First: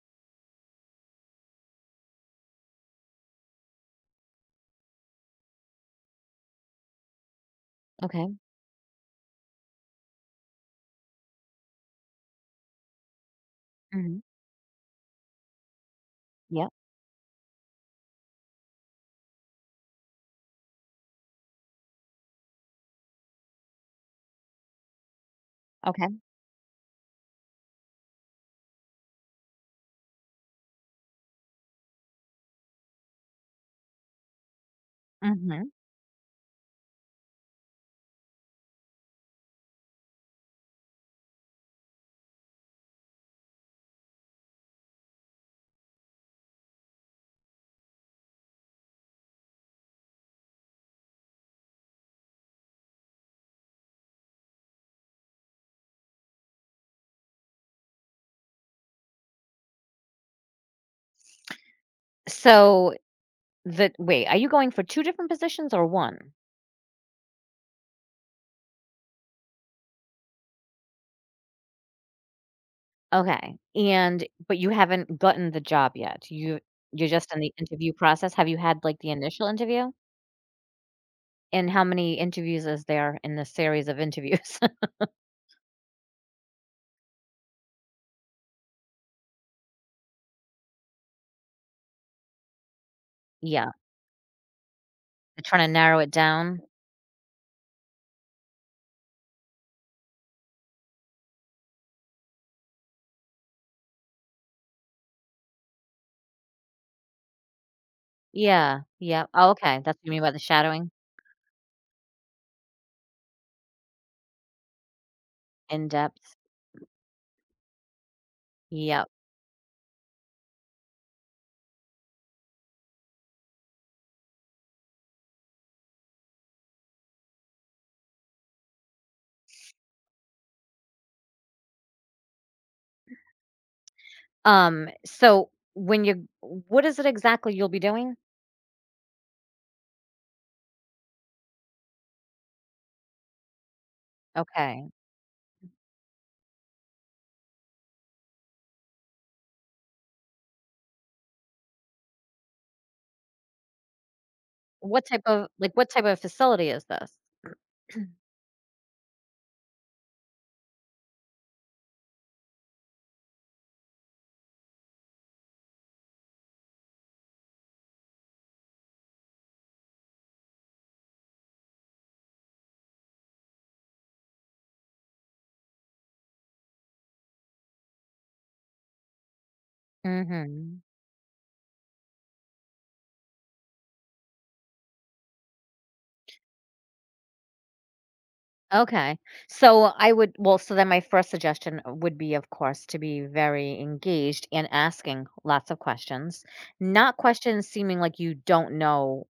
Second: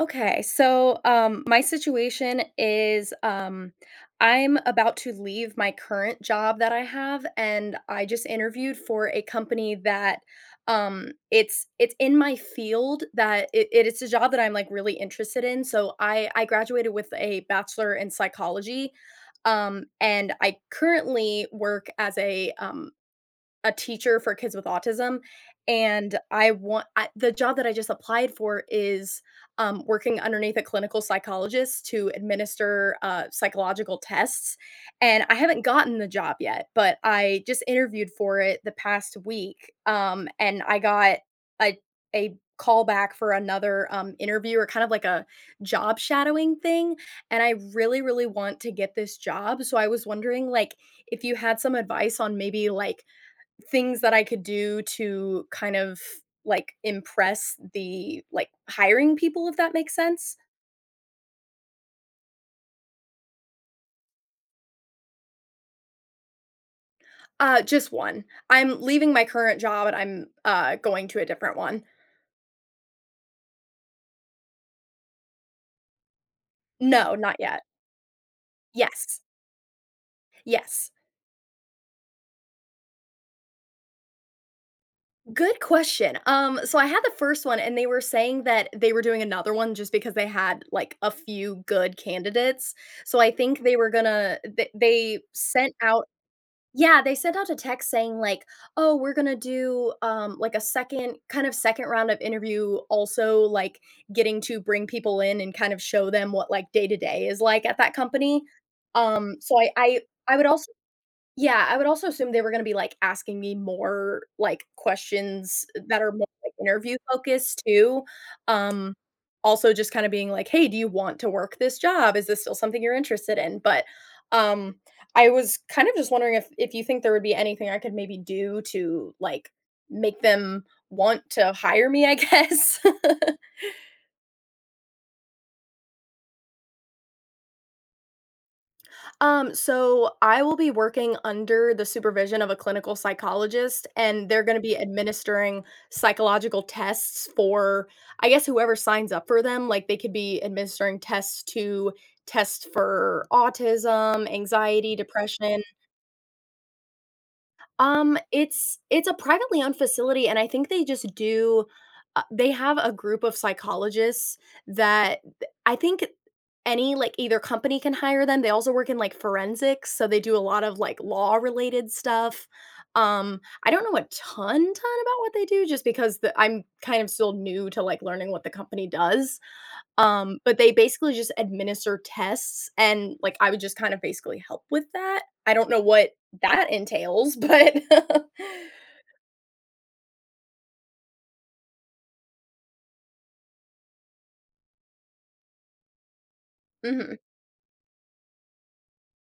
Okay, so my situation is I'm about to leave my current job that I have, and I just Okay. interviewed for a company that it's in my field that it's a Mhm. job that I'm like really interested in. So I Yep. graduated with a bachelor in psychology, and I currently work as a teacher for kids with autism, Okay. and I want I the job that I just applied for is, working underneath a clinical psychologist to administer, psychological tests, and I haven't Hmm. gotten the job yet, but I just interviewed for it the past week, and I got a a call back for another, interview or kind of like a job shadowing thing, and I really, really want to get this job, so I was wondering, like, if you had some advice on maybe, like, things that I could do to kind of, like, impress the, like, hiring people, if that makes sense? So the wait, are you going for two different positions or one? Just one. I'm leaving my current job and I'm, going to a different one. Okay. And but you haven't gotten the job yet. You're No, just not in the yet. interview process. Have you had like the Yes. initial interview? Yes. And how many interviews is there in the series of interviews? Good question. So I had the first one and they were saying that they were doing another one just because they had, like, a few good candidates. So I think Yeah, they were gonna th they they're trying to sent narrow out. it down. Yeah, they sent out a text saying like, "Oh, we're gonna do, like a second kind of second round of interview, also like getting to bring people in and kind of show them what like day to day is like at that company." Yeah, yeah. Um, Oh, so I okay, that's I what you mean by I the would also, shadowing yeah, I would also assume they were gonna be, like, asking me more, like, questions in that are more, depth. like, interview focused too. Um, Yep. Also just kinda being like, "Hey, do you want to work this job? Is this still something you're interested in?" But, um, I was kind of just wondering if you think there would be anything I could maybe do to, like, make them want to hire me, I guess? So what is it exactly you'll be doing? So I will be working under the supervision of a clinical psychologist, and they're going to be Okay. administering psychological tests for, I guess, whoever signs up for them. Like they could be administering tests to test for autism, anxiety, depression, What type of facility is this? it's a privately owned facility, and I think they just do they have a group of psychologists that I think any like either company can hire them. They also work in like forensics, so they do a lot of like law related stuff. Um, I don't know a ton about what they do just because I'm kind of still new to like learning what the company does. But they Mhm. basically just administer tests and, like, I would just kind of basically help with that. I don't know what that entails, but Okay. So then my first suggestion would be, of course, to be very engaged and asking lots of questions, Mhm. not questions seeming like you don't know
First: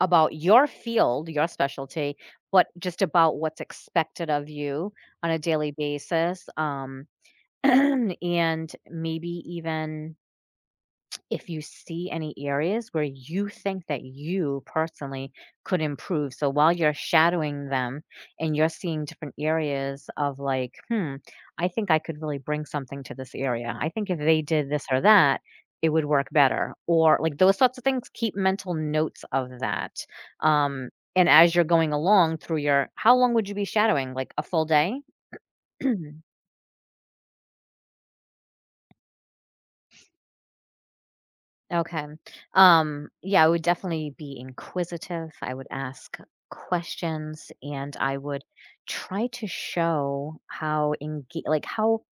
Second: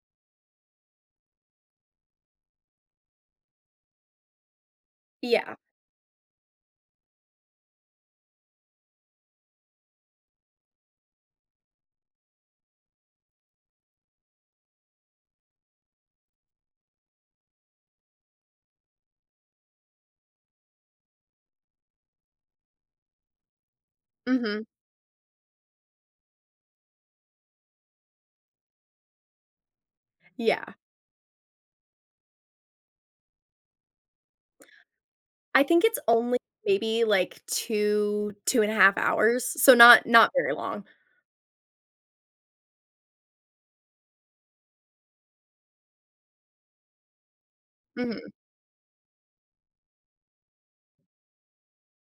about your field, your specialty, but just about what's expected of you on a Yeah. daily basis, and maybe even if you see any areas where you think that you personally could improve. So while you're shadowing them and you're seeing different areas of like, I think I could really bring something to this area. I think if they Mhm. did this or that, it would work better. Or like those sorts of things, keep mental notes of that. Yeah. Um, and as you're going along how long would you be shadowing? Like a full day? I think it's only maybe, like, 2, 2.5 hours, so not not very long. Okay. Yeah, I would definitely be inquisitive. I would ask questions and I Mhm. would try to show how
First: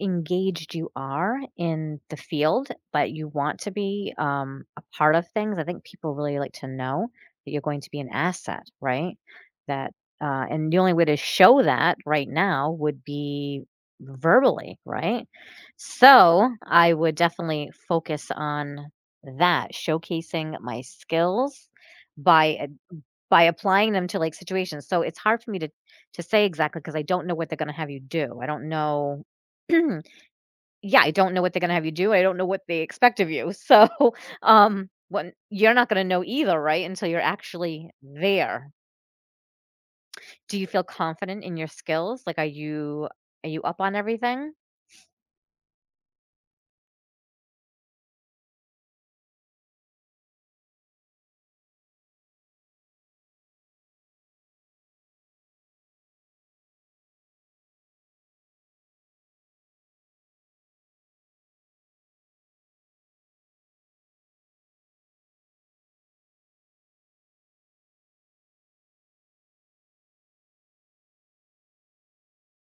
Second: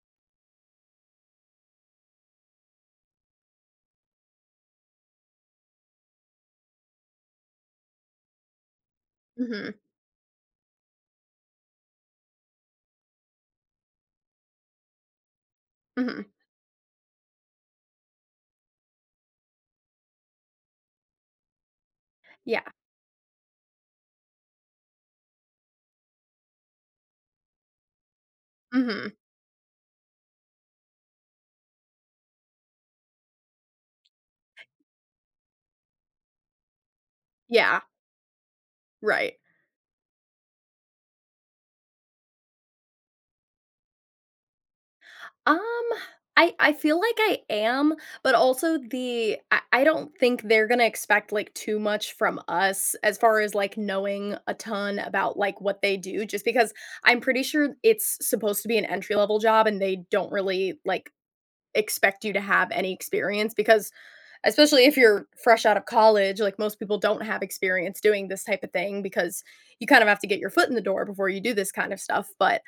engaged you are in the field, but you want to be a part of things. I think people really like to know that you're going to be an asset, right? Mhm. That and the only way to show that right now would be verbally, right? Mhm. So I would definitely focus on that, showcasing my skills by Yeah. a- by applying them to like situations. So it's hard for me to say exactly because I don't know what they're going to have you do. I don't Mhm. know. Yeah, I don't know what they're gonna have you do. I don't know what they expect of you. So, when you're not gonna know either, right, until you're Yeah. actually there. Right. Do you feel confident in your skills? Like, are you up on everything? Um, I feel like I am, but also I don't think they're gonna expect like too much from us as far as like knowing a ton about like what they do, just because I'm pretty sure it's supposed to be an entry level job and they don't really like expect you to have any experience because especially if you're fresh out of college, like most people don't have experience doing this type of thing because you kind of have to get your foot in the door before you do this kind of stuff. But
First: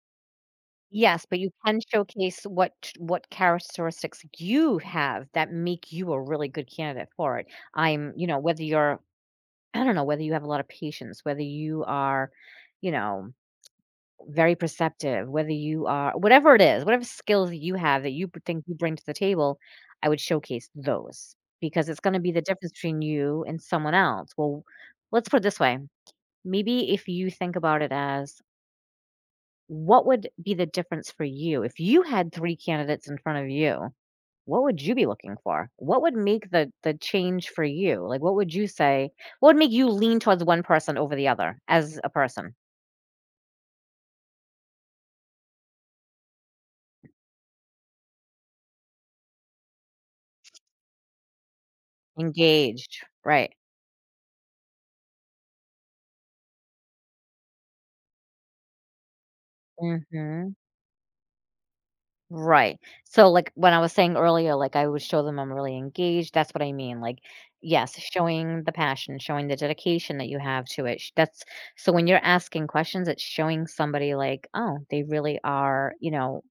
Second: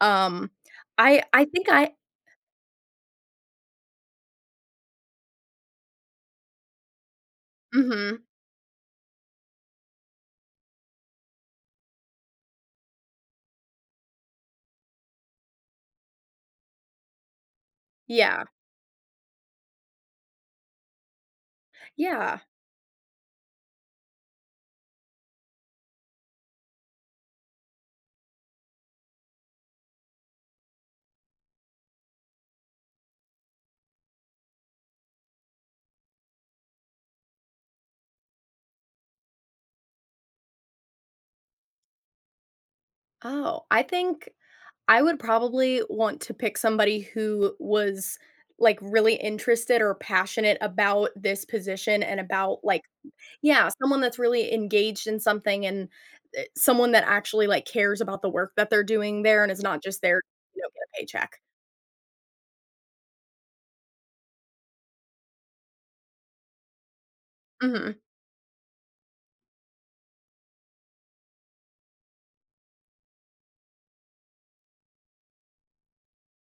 um Yes, but I you think can I showcase what characteristics you have that make you a really good candidate for it. I'm mhm. you know, whether you're I don't know, whether you have a lot of patience, whether you are, you know very perceptive, whether you are whatever it is, whatever skills you have that you b Yeah. think you bring to the table, I would showcase those because it's gonna be Yeah. the difference between you and someone else. Well, let's put it this way, maybe if you think about it as, what would be the difference for you? If you had 3 candidates in front of you, what would you be looking for? What would make the change for you? Like, what would make you lean towards one person over the other as a person? Oh, I think I would probably want to pick somebody who was, like, really interested or passionate about this position and about, like, Engaged, right. yeah, someone that's really engaged in something and, someone that actually, like, cares about the work that they're doing there and is not just there, Mhm. you know, get a paycheck. Right. So, like, when I was saying earlier, like, I would show them I'm really engaged, that's what I mean, like, yes, Mhm. showing the passion, showing the dedication that you have to it, sh That's so when you're asking questions, it's showing somebody like, "Oh, they really are, you know,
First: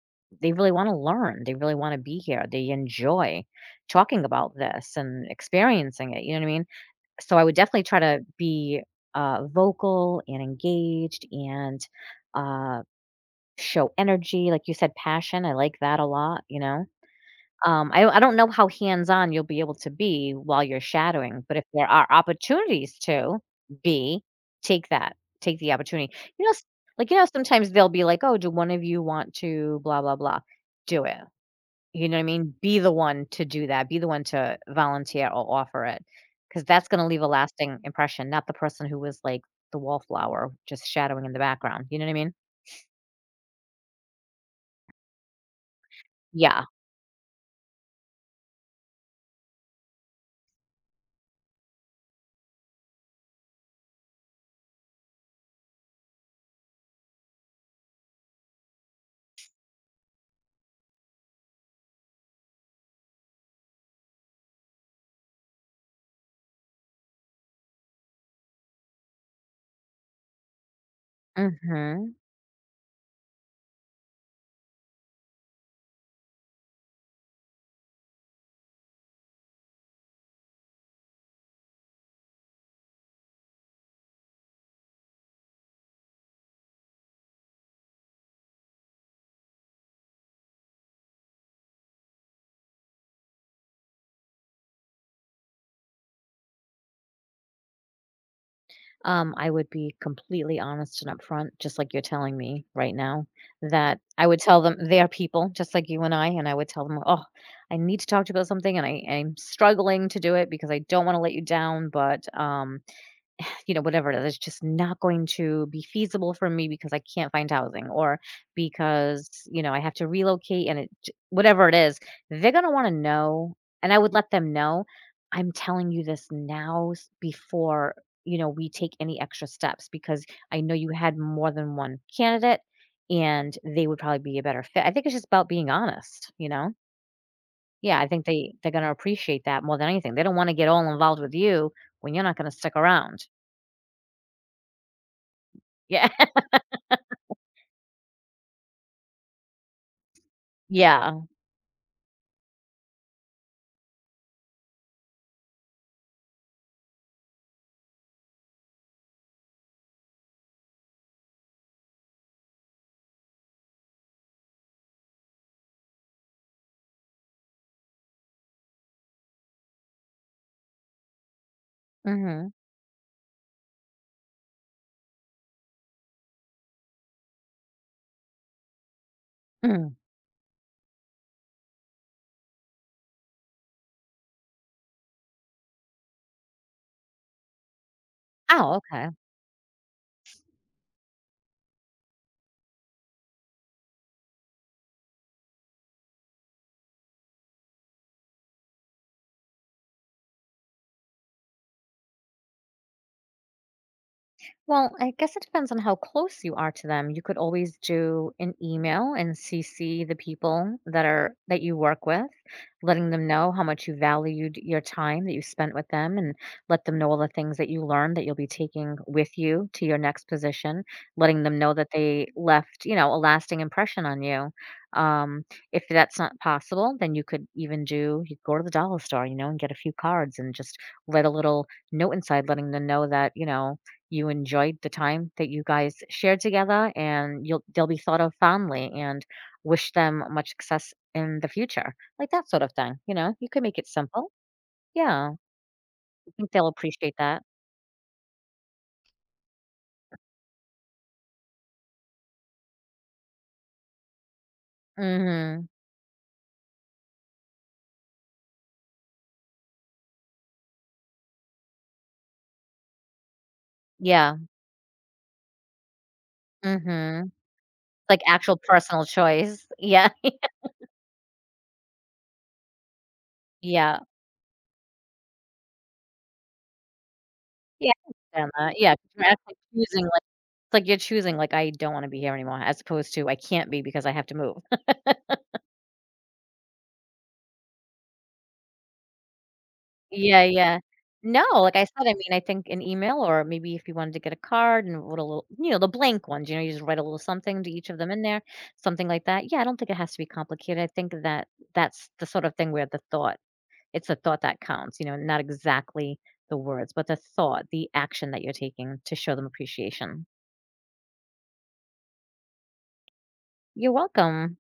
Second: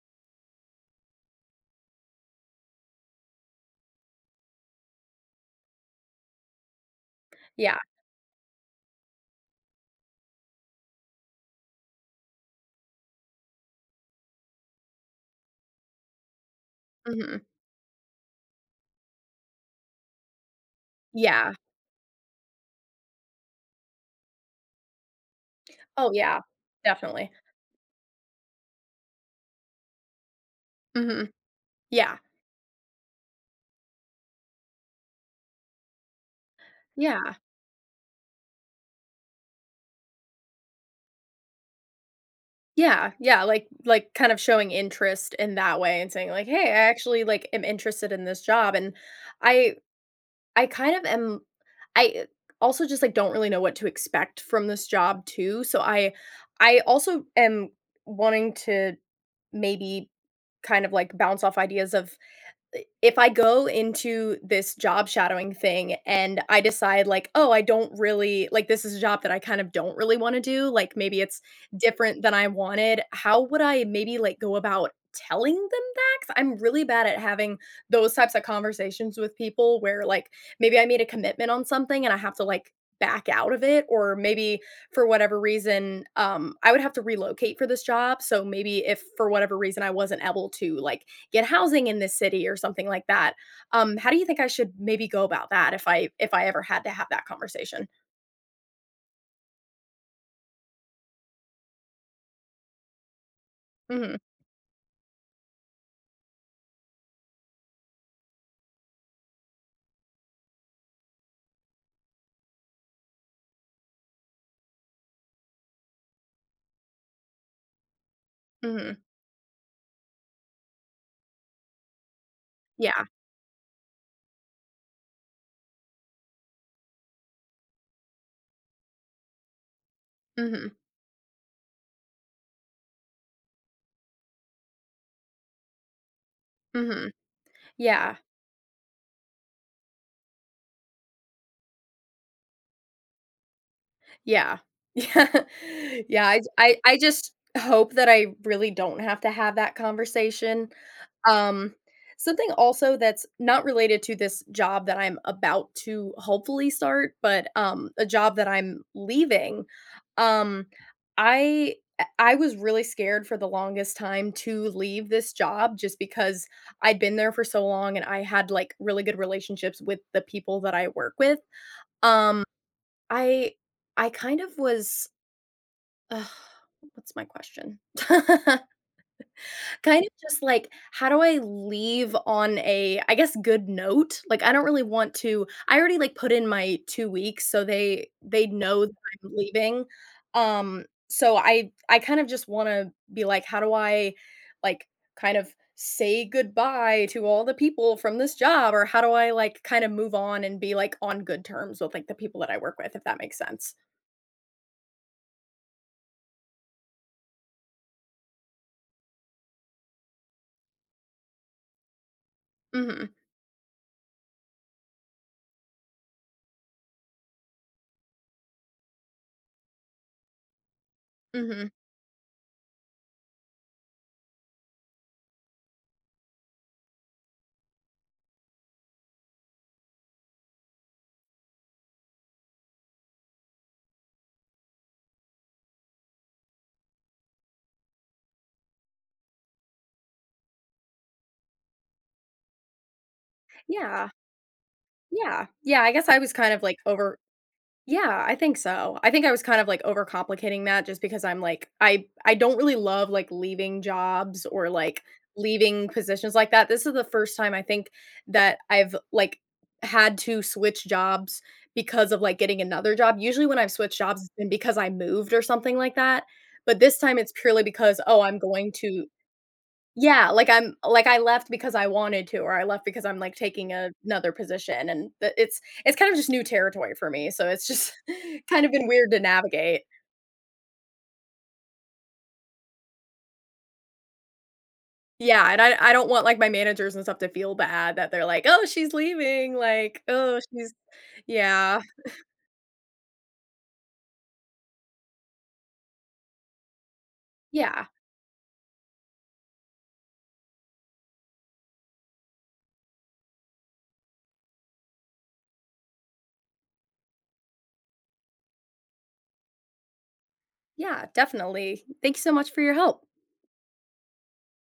they really wanna learn, they really wanna be here, they enjoy talking about this and experiencing it," you know what I mean? So, I would Yeah. definitely try to be, vocal and engaged and, uh show energy, like you said, passion, I like that a lot, you know? Mhm. I don't know how hands-on you'll be able to be while you're shadowing, Yeah. but if there are opportunities be, take that, take the Oh, opportunity. yeah. You know, s like, you know, Definitely. sometimes they'll be like, "Oh, do one of you want to blah, blah, blah?" Do it, Mhm. you Yeah. know what I mean? Be the one to do that, be the one to volunteer or offer it, because that's gonna leave a Yeah. lasting impression, not the person who was, like, the wallflower just shadowing in the background, you know what I mean? Yeah, yeah, like kind of showing interest in that way and saying like, "Hey, Yeah. I actually, like, am interested in this job," and I I kind of am I also just, like, don't really know what to expect from this job too, so I also am wanting to maybe kind of, like, bounce off ideas of if I go into this job shadowing thing and I decide like, "Oh, I don't really like, this is a job that I kind of don't really wanna do," like, maybe it's Mhm. different than I wanted. How would I maybe, like, go about telling them that? 'Cause I'm really bad at having those types of conversations with people where, like, maybe I made a commitment on something and I have to, like, back out of it, or maybe for whatever reason, I would have to relocate for this job, so maybe if for whatever reason I wasn't able to, like, get housing in this city or something like that. How do you think I should maybe go about that if I ever had to have that conversation? I would be completely honest and upfront, just like you're telling me right now, that Mhm, I would tell them they are people just like you and I would tell them, "Oh, I need to talk to you about something, and I am struggling to do it because I don't want to let you down, but you know, whatever it is, it's just not going to be feasible for me because I can't find housing or mhm. because, you know, I have to relocate and whatever it is, they're going to want to Yeah. know. And I would let them know I'm telling you this now before, you know, we take any extra steps because I Mhm, know you had more than one candidate and they would probably be a better fit. I think it's just about being honest, you know? mhm. Yeah, I Yeah. think they're going to appreciate that more than anything. They don't want to get all involved with you when you're not going to stick around. Yeah. Yeah. Yeah. Yeah, I just hope that I really don't have to have that conversation. Yeah. Um, Something also that's not related to this job that I'm about to hopefully start, but, a job that I'm leaving, um, I was really scared for the longest time to leave this job just because I'd been there for so long and I had, like, really good relationships with the people that I work with. Um Mhm. I I kind of was ugh, What's my question? Mm. Kind of just like, how do I leave on a, I guess, good note? Like, I don't really want to I already, like, put in my 2 weeks, so they Oh, know that okay. I'm leaving. I kind of just wanna be like, how do I, like, kind of say goodbye to all the people from this job? Or how do I, like, kind of move on and be, like, on good terms with, like, the people that I work with, if that makes sense? Well, I guess it depends on how close you are to them. You could always do an email and CC the people that you work with, letting Mhm. them know how much you valued your time that you spent with them and let them know all the things that you learned that you'll be taking with you to your next position, letting them Mhm. know that they left, you know, a lasting impression on you. Um, if that's not possible, then you could go to the dollar store, you know, and get a few cards and just let a little note inside letting them know that, you know, you enjoyed the time that you guys shared together and you'll they'll be thought of fondly and wish them much success in the future. Like that sort of thing, you know? You could make it Yeah. simple. Yeah. Yeah. Yeah, I guess I I was think kind of, they'll like, appreciate over that. Yeah, I think so. I think I was kind of, like, overcomplicating that just because I don't really love, like, leaving jobs or, like, Mhm. leaving positions like that. This is the first time I think that I've, like, had to switch jobs because of, like, getting another job. Usually when I've switched jobs, it's Yeah. been because I moved or something like that, but this time Mhm. it's purely because, "Oh, Like I'm actual going personal to." choice. Yeah. Yeah, like, I left because I wanted to, or I left because I'm, like, taking a Yeah. another position, and the it's kind of just new territory for me, so it's just Yeah, I understand kind of that. been Yeah, 'cause weird to you're actually navigate. choosing, like it's like you're choosing, like, "I don't wanna be here anymore," as opposed to, "I can't be because I have to move." Yeah, and I don't want, like, my managers and stuff to feel bad that they're like, "Oh, she's leaving," like, "Oh, Yeah, she's." yeah. No, like Yeah. I said, I mean, I think an email or maybe if you wanted to get a card and what a little, you know, the blank ones, you know, you just write a little something to Yeah. each of them in there, something like that. Yeah, I don't think it has to be complicated. I think that that's the sort of thing where the thought, it's the thought that counts, you know, not exactly the words, but the thought, the action that you're taking to show them appreciation. Yeah, definitely. Thank you so much for your help. You're welcome.